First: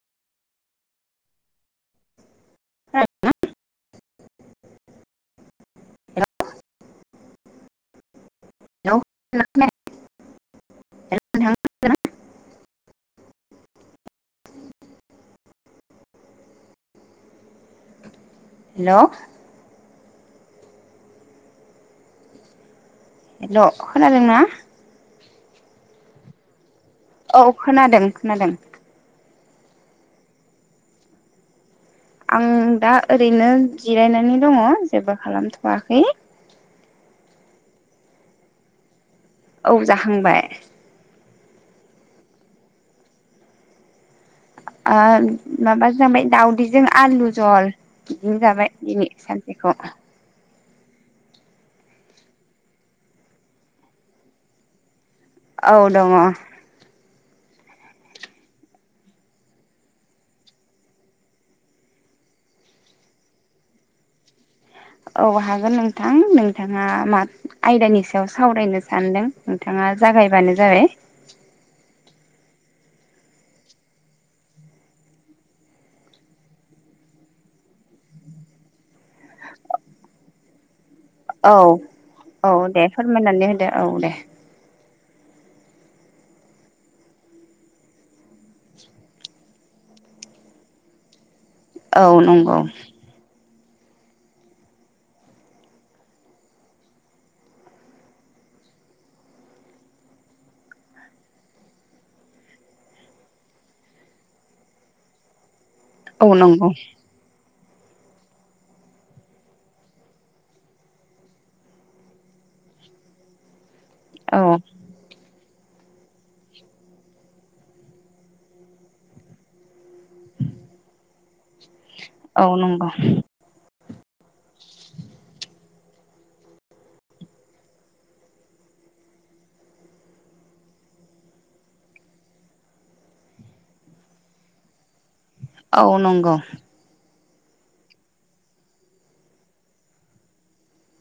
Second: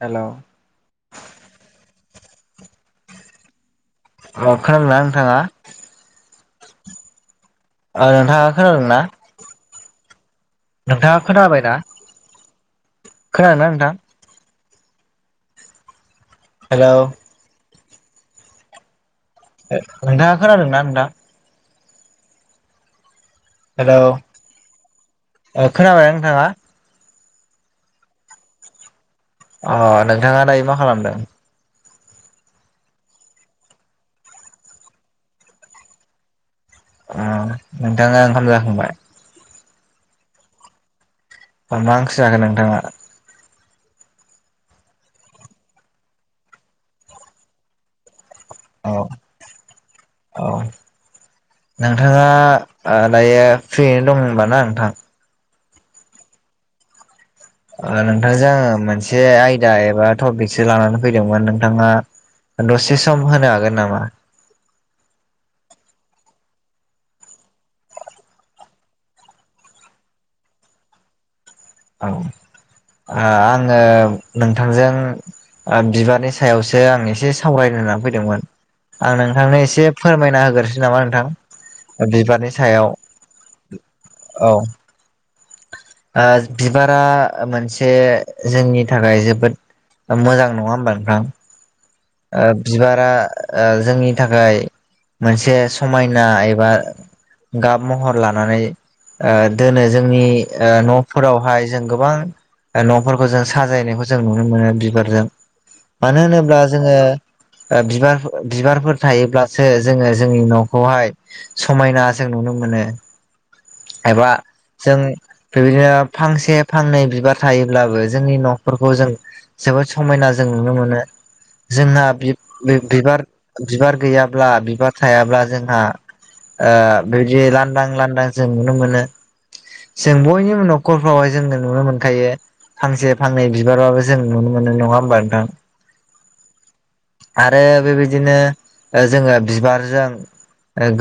हेल' ह [inaudible] अ खालामदोंना नोंथाङा हेलौ नोंथाङा खोनादों ना मोजां खोनाया नोंथाङा खोनाबाय ना खोनादों ना नोंथां हेल' हेल' नोंथाङा खोनादों ना नोंथा हेल' खोनादोंना खोनाबाय ना नोंथाङा औ खोनादों खोनादों अ नोंथाङा दायो मा खालामदों आं दा ओरैनो जिरायनानै दङ जेबो खालामथ'वाखै अ नोंथाङा ओंखाम जाखांबाय औ जाखांबाय मा ओंख्रि जाखोन नोंथाङा माबा जाबाय दाउदैजों आलु जल बिदिनो जाबाय औ दिनै सानसेखौ औ नोंथाङा दायो फ्रियैनो दं होनबा ना नोंथां औ दङ नोंथांजों आङो मोनसे आयदा एबा टपिकसो लानानै फैदोंमोन नोंथाङा दसे सम होनो हागोन नामा औ हागोन नोंथां नोंथाङा मा आयदानि सायाव सावरायनो सानदों नोंथाङा जागायबानो जाबाय औ आङो नोंथांजों बिबारनि सायावसो आं एसे सावरायनो होननानै फैदोंमोन आं नोंथांनो एसे फोरमायना होग्रोसै नामा औ नोंथां औ बिबारनि दे सायाव फोरमायनानै होदो औ दे औ बिबारा मोनसे जोंनि थाखाय जोबोद मोजां नङा होमबा नोंथां औ नंगौ बिबारा जोंनि थाखाय मोनसे समायना एबा गाब महर लानानै दोनो जोंनि न'फोरावहाय जों गोबां न'फोरखौ जों साजायनायखौ जों नुनो मोनो बिबारजों मानो औ होनोब्ला नंगौ जोङो बिबार बिबारफोर थायोब्लासो जोङो जोंनि न'खौहाय समायना जों नुनो मोनो एबा औ जों बेबायदिनो फांसे फांनै बिबार थायोब्लाबो जोंनि न'फोरखौ जों जोबोद समायना जों नुनो मोनो जोंहा बिब औ नंगौ बिब बिबार बिबार गैयाब्ला बिबार थायाब्ला जोंहा बेबायदि लांदां लांदां जों नुनो मोनो जों बयनिबो न'खरफ्रावहाय जोंङो नुनो मोनखायो फांसे फांनै बिबारबाबो जों नुनो मोनो नङा होमबा नोंथां औ नंगौ आरो बेबायदिनो जोङो बिबारजों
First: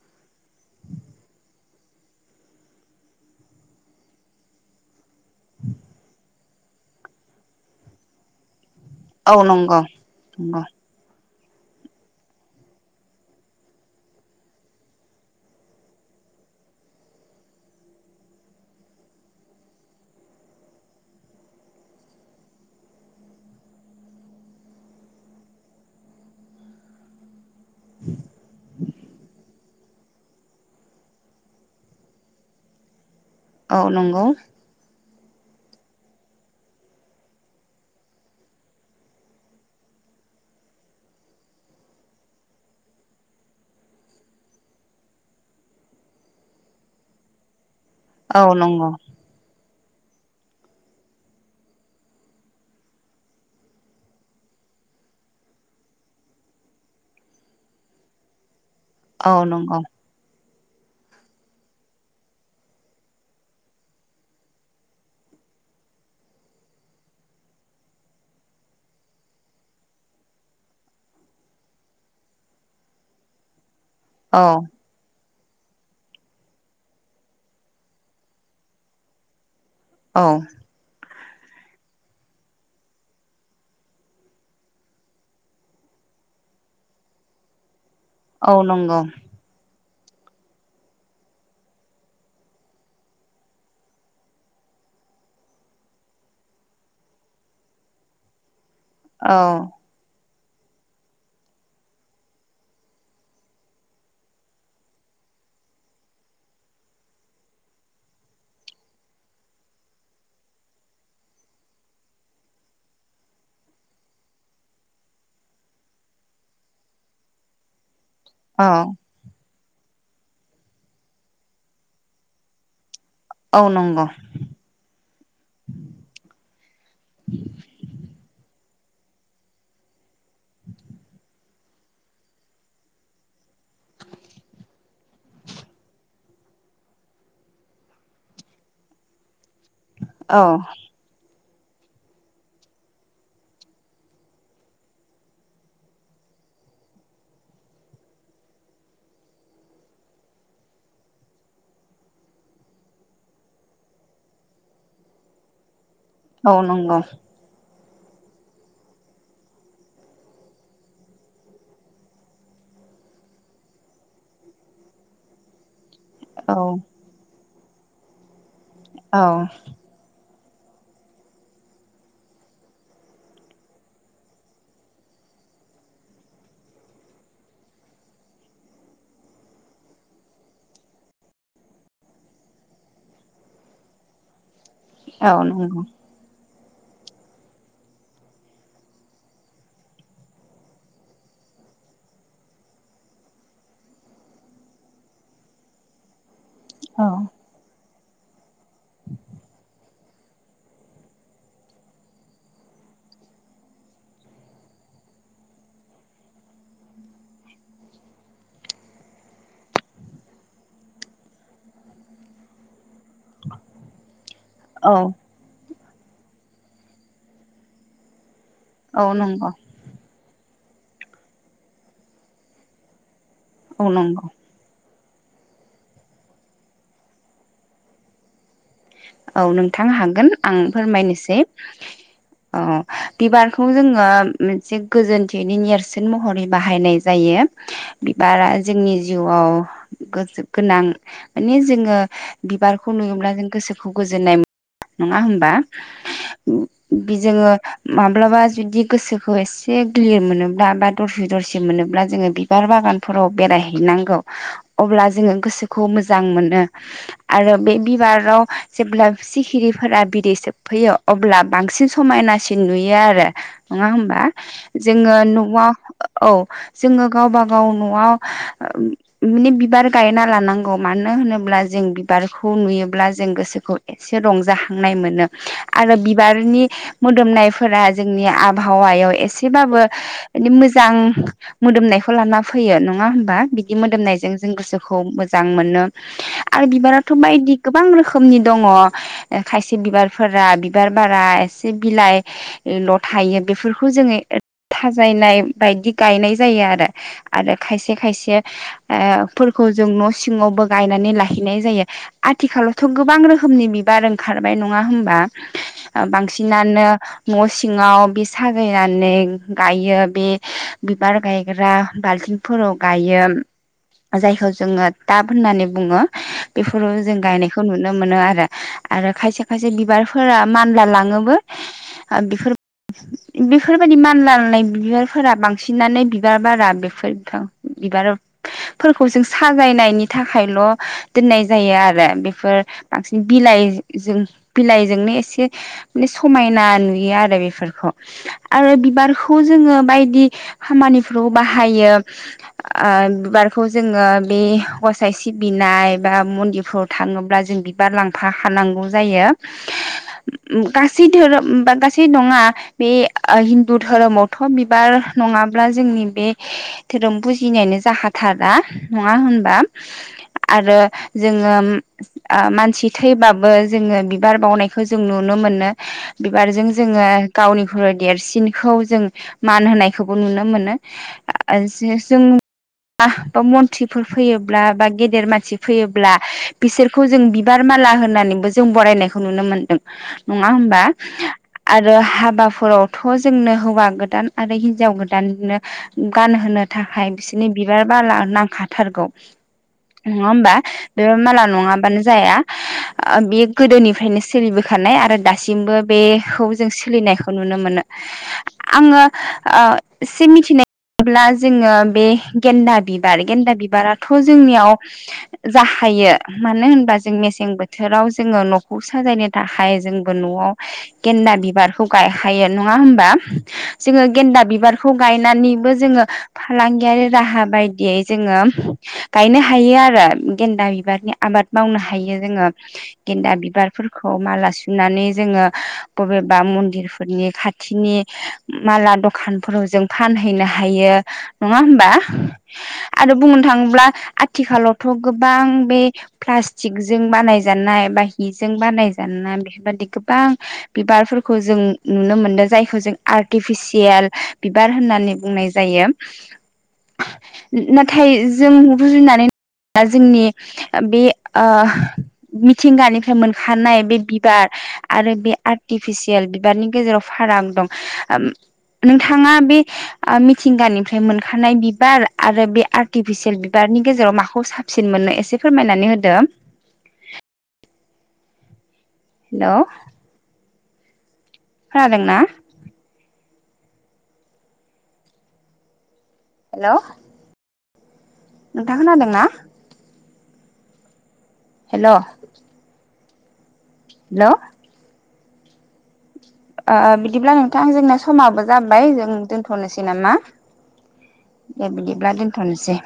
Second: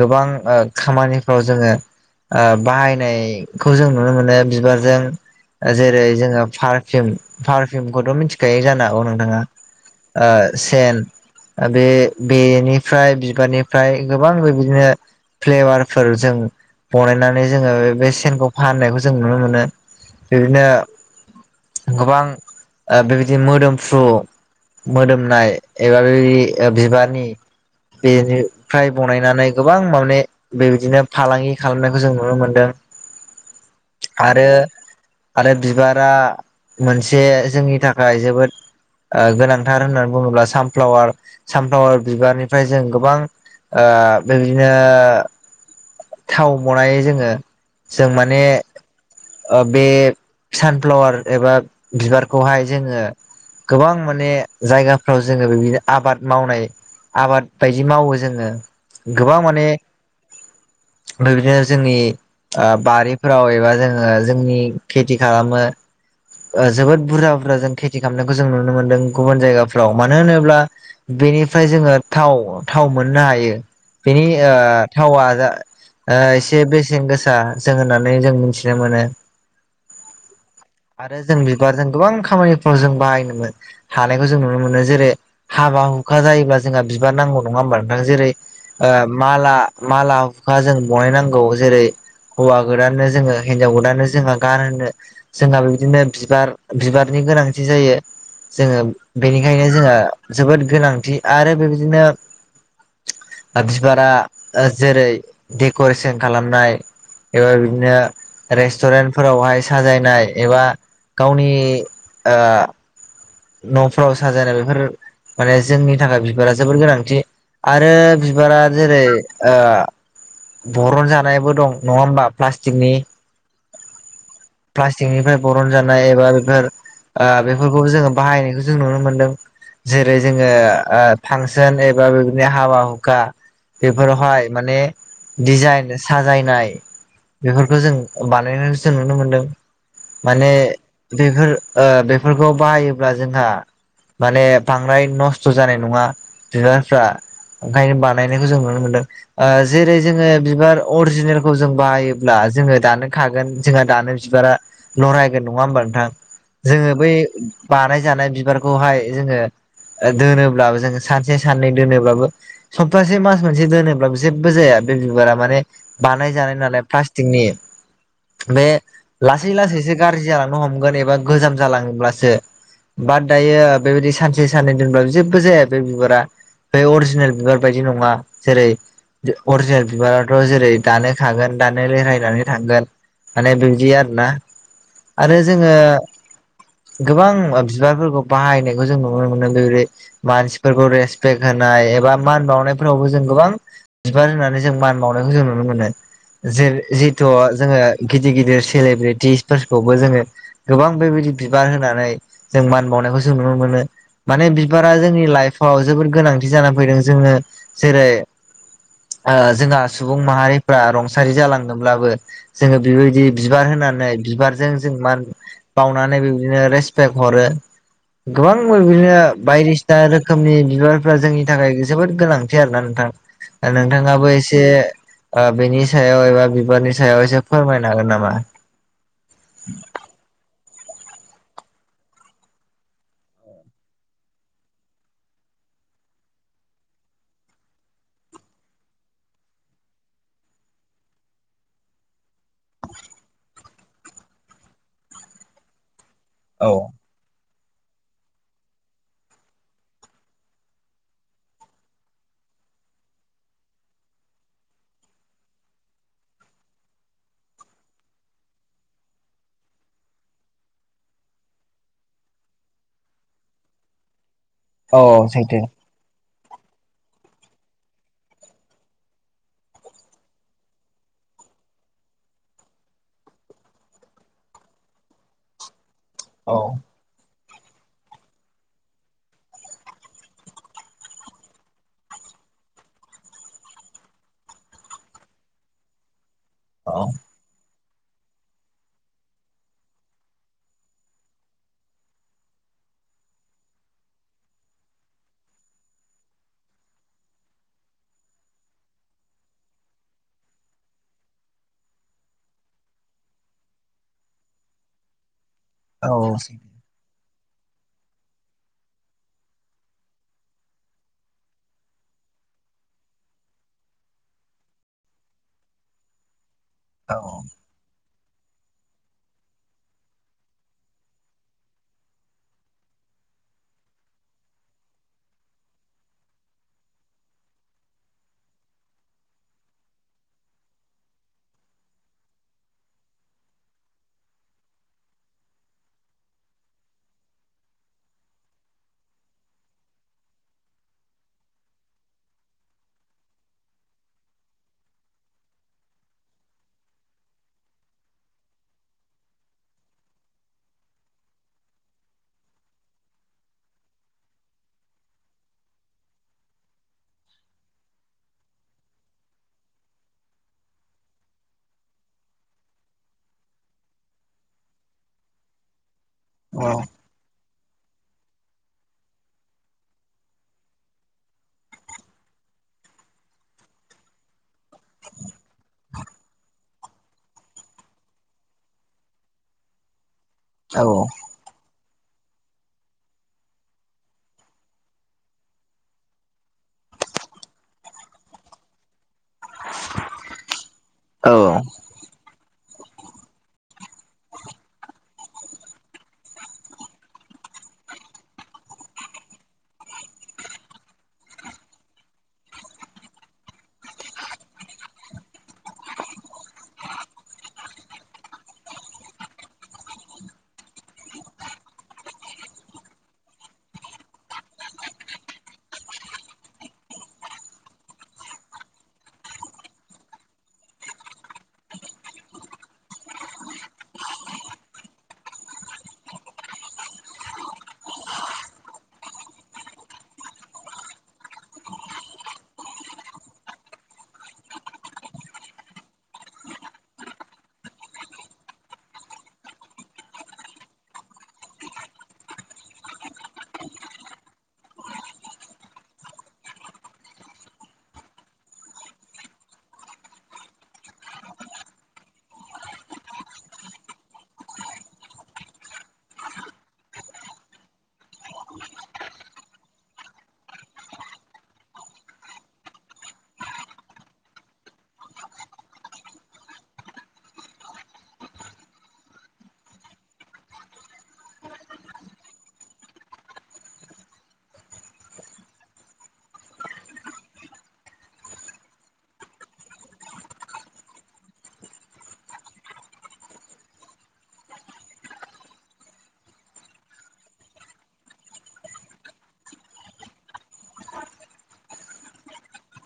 गोबां खामानिफ्राव जोङो बाहायनायखौ जों नुनो मोनो बिबारजों जेरै जोङो पारफिम पारफिउमखौथ' मिथिखायो जानोहागौ नों औ नंगौ ओ नंगौ सेन बे बेनिफ्राय बिबारनिफ्राय गोबां बेबायदिनो फ्लेबारफोर जों बनायनानै जोङो बे सेनखौ फाननायखौ जों नुनो मोनो बिदिनो गोबां बेबायदि मोदोमफ्रु मोदोमनाय एबा बे ओ बिबारनि बेनिफ्राय बनायनानै गोबां माने बेबायदिनो फालांगि खालामनायखौ जों नुनो मोनदों औ नंगौ आरो आरो बिबारा मोनसे जोंनि थाखाय जोबोद गोनां थार होननानै बुङोब्ला सानफ्लावार सानफ्लावार बिबारनिफ्राय जों गोबां ओ बेबायदिनो थाव बनायो जोङो जों माने औ नंगौ ओ बे सानफ्लावार एबा बिबारखौहाय जोङो गोबां माने जायगाफ्राव जोङो बेबादिनो आबाद मावनाय आबाद बायदि मावो जोङो औ गोबां माने नंगौ बे बिदिनो जोंनि बारिफोराव एबा जों ओ जोंनि खेथि खालामो ओ जोबोद बुरजा बुरजा जों खेथि खामनायखौ जों नुनो मोन्दों गुबुन जायगाफ्राव मानो होनोब्ला बेनिफ्राय जोङो थाव थाव मोननो हायो बेनि औ ओ थावा जा ओ एसे बेसेन गोसा जों होननानै जों मिथिनो मोनो औ आरो जों बिबारजों गोबां खामानिफ्राव जों बाहायनोमोन हानायखौ जों नुनो मोनो जेरै हाबा हुखा जायोब्ला जोंहा बिबार नांगौ नङा होमबा नोंथां जेरै औ नंगौ माला माला हुखा जों बनायनांगौ जेरै हौवा गोदाननो जोङो हिनजाव गोदाननो जोंहा गान होनो जोंहा बिदिनो बिबार बिबारनि गोनांथि जायो जोङो औ बेनिखायनो जोंहा जोबोद गोनांथि आरो बेबायदिनो बिबारा ओ जेरै देकारेसन खालामनाय एबा बिदिनो रेस्टुरेन्ट फोरावहाय साजायनाय एबा गावनि ओ न'फ्राव साजायनाय बेफोर माने जोंनि थाखाय बिबारा जोबोर गोनांथि आरो बिबारा औ जेरै ओ बरन जानायबो दं नङा होमबा प्लास्टिकनि औ नंगौ प्लास्टिकनिफ्राय बरन जानाय एबा बेफोर ओ बेफोरखौ जोङो बाहायनायखौ जों नुनो मोनदों जेरै जोङो ओ फांसन एबा बेबायदिनो हाबा हुखा बेफोरावहाय माने डिजाइन साजायनाय बेफोरखौ जों बानायनायखौ जों नुनो मोनदों औ माने बेफोर ओ बेफोरखौ बाहायोब्ला जोंहा माने बांद्राय नस्थ' जानाय नङा बिबारफ्रा ओंखायनो बानायनायखौ जों नुनो मोनदों ओ जेरै जोङो बिबार अरिजिनेलखौ जों बाहायोब्ला जोङो दानो खागोन जोंहा दानो बिबारा नरायगोन नङा होमबा नोंथां औ जोङो नंगौ बै बानायजानाय बिबारखौहाय जोङो ओ दोनोब्लाबो जोङो सानसे साननै दोनोब्लाबो सप्तासे मास मोनसे दोनोब्लाबो जेबबो जाया बे बिबारा माने बानायजानाय औ नालाय प्लास्टिकनि बे औ लासै लासैसो गारजि जालांनो हमगोन एबा गोजाम जालाङोब्लासो बा दायो बेबायदि सानसे साननै दोनब्लाबो जेबो जाया बे बिबारा बे अरिजिनेल बिबार बायदि नङा जेरै अरिजिनेल बिबाराथ' जेरै दानो खागोन दानो रेहायनानै थांगोन माने बिबदि आरोना औ आरो नंगौ जोङो गोबां ओ बिबारफोरखौ बाहायनायखौ जों नुनो मोन्दों। जेरै मानसिफोरखौ रेसपेक्ट होनाय एबा मान बावनायफोरावबो जों गोबां बिबार होननानै जों मान बाउनायखौ जों नुनो मोनो औ जे-जिहेथु जोङो गिदिर गिदिर सेलेब्रेटिसफोरखौबो जोङो गोबां बेबायदि बिबार होनानै जों मान बाउनायखौ जों नुनो मोनो। माने बिबारा जोंनि लाइफाव जोबोद गोनांथि जानानै फैदों। जोङो जेरै ओ जोंहा सुबुं माहारिफ्रा रंसारि जालांदोंब्लाबो जोङो बेबायदि बिबार होनानै बिबारजों औ जों मान बाउनानै बिदिनो रेसपेक्ट हरो। गोबां [unintelligible] औ बिदिनो नंगौ बायदि दा रोखोमनि बिबारफ्रा जोंनि थाखाय जोबोद गोनांथि आरो ना नोंथां। दा औ नोंथाङाबो नंगौ एसे एसे ओ बेनि सायाव एबा बिबारनि सायाव एसे फोरमायनो हागोन नामा? औ नोंथां हागोन आं फोरमायनोसै। [inaudible] ओ बिबारखौ जोङो मोनसे गोजोनथिनि नेरसोन महरै बाहायनाय जायो। बिबारा जोंनि जिउआव गोसो गोनां माने जोङो बिबारखौ नुयोब्ला जों गोसो खौ गोजोननाय मोन नङा होमबा? औ। बिजोङो माब्लाबा जुदि गोसोखौ एसे गिलिर मोनोब्ला बा दरसि दरसि मोनोब्ला जोङो बि बिबार बागानफोराव बेरायहैनांगौ अब्ला जोङो गोसोखौ मोजां मोनो। आरो बे बिबाराव जेब्ला सिखिरिफोरा बिदै सोबफैयो अब्ला बांसिन समायनासिन नुयो आरो। नङा होमबा? जोङो औ न'आव सैथो औ जोङो गावबा गाव न'आ ओ माने बिबार गायना लानांगौ। मानो होनोब्ला जों बिबारखौ नुयोब्ला जों गोसो खौ एसे रंजाखांनाय मोनो आरो औ बिबारनि मोदोमनायफोरा जोंनि आबहावायाव एसेबाबो माने मोजां मोदोमनायखौ लाना फैयो नङा होमबा। बिदि मोदोमनायजों जों गोसोखौ मोजां मोनो। आरो औ बिबाराथ' बायदि गोबां रोखोमनि दङ' ए खायसे बिबारफोरा बिबार बारा, एसे बिलाइ ल' थायो बेफोरखौ जोङो एथ थाजायनाय बायदि गायनाय जायो आरो। आरो खायसे खायसे ओ फोरखौ जों न' सिङावबो गायनानै लाहैनाय जायो। आथिखालावथ' गोबां रो खोमनि बिबार ओंखारबाय नङा होमबा, औ बांसिनानो न' सिङाव बे साजायनानै गायो बे बिबार गायग्रा बाल्थिं फोराव गायो, जायखौ जोङो टाब होननानै बुङो। बेफोराव जों गायनायखौ नुनो मोनो आरो। आरो खायसे खायसे बिबारफोरा मानला लाङोबो बेफोर बेफोरबायदि मानलानाय बिबारफोरा बांसिनानो बिबार बारा बेफोरथ' बिबाराव फोरखौ जों साजायनायनि थाखायल' दोननाय जायो आरो। बेफोर बांसिन बिलाइजों बिलाइजोंनो एसे माने समायना नुयो आरो बेफोरखौ। आरो बिबारखौ जोङो बायदि खामानिफोराव बाहायो। ओ बिबारखौ जोङो बे गसाइ सिबिनाय बा मन्दिरफ्राव थाङोब्ला जों बि बार लांफाखानांगौ जायो गासै धोरोमा बा, गासै नङा बे ओ हिन्दु धोरोमावथ' बिबार नङाब्ला जोंनि बे धोरोम बुजिनायानो जाखाथारा नङा होनबा? आरो जोङो ओ मान थि थैबाबो जोङो बिबार बावनायखौ जों नुनो मोनो बिबारजों जोङो गावनिख्रइ देरसिनखौ जों मान होनायखौबो नुनो मोनो। आ जे जों बा मन्त्रिफोर फैयोब्ला बा गेदेर मानसि फैयोब्ला बिसोरखौ जों बिबार माला होननानैबो जों बरायनायखौ नुनो मोनदों नङा होमबा? औ आरो हाबाफोरावथ' जोंनो हौवा गोदान आरो हिनजाव गोदाननो गानहोनो थाखाय बिसोरनि बिबार बाला नांखाथारगौ नङा होमबा बे औ मालाव औ नङाबानो जाया। ओ बेयो गोदोनिफ्रायनो सोलिबोखानाय आरो दासिमबो बेखौ जों सोलिनाय खौ नुनो मोनो। आङो एसे मिथिनाय अब्ला जोङो बे गेन्दा बिबार गेन्दा बिबाराथ' जोंनियाव जाखायो मानो होनबा जों मसे मेसें बोथोराव जोङो न'खौ साजायनो थाखाय जोंबो न'आव गेन्दा बिबारखौ गायखायो नङा होमबा? जोङो गेन्दा बिबारखौ खौ गायनानैबो जोङो फालांगियारि राहा बायदियै जोङो गायनो हायो आरो गेन्दा बिबारनि आबाद मावनो हायो जोङो। गेन्दा बिबारफोरखौ माला सुनानै जोङो बबेबा मन्दिरफोरनि खाथिनि माला दखानफोराव जों फानहैनो हायो। नङा होनोमबा? आरो बुंनो थाङोब्ला आथिखालावथ' गोबां बे प्लास्टिक जों बानायजानाय बा हिजों बानायजानाय बेफोरबायाददि गोबां बिबारफोरखौ जों नुनो मोनदों जायखौ जों आर्टिफिसियेल बिबार होननानै बुंनाय जायो। [inaudible] नाथाय जों रुजुनानै हाया जोंनि बे ओ मिथिंगानिफ्राय मोनखानाय बे बिबार आरो बे आर्टिफिसियेल बिबारनि गेजेराव फाराग दं ओम नोंथाङा बे ओ मिथिंगानिफ्राय मोनखानाय बिबार आरो बे आर्टिफिसियेल बिबारनि गेजेराव माखौ साब सिन मोनो एसे फोरमायनानै होदो। हेल'। खोनादों ना? हेल'। नोंथां खोनादों ना? हेल'। हेलौ। ओ ओ बिदिब्ला नोंथां जोंनो समाबबो जाबाय जों दोन्थ'नोसै नामा? दे बिदिब्ला दोनथ'नोसै।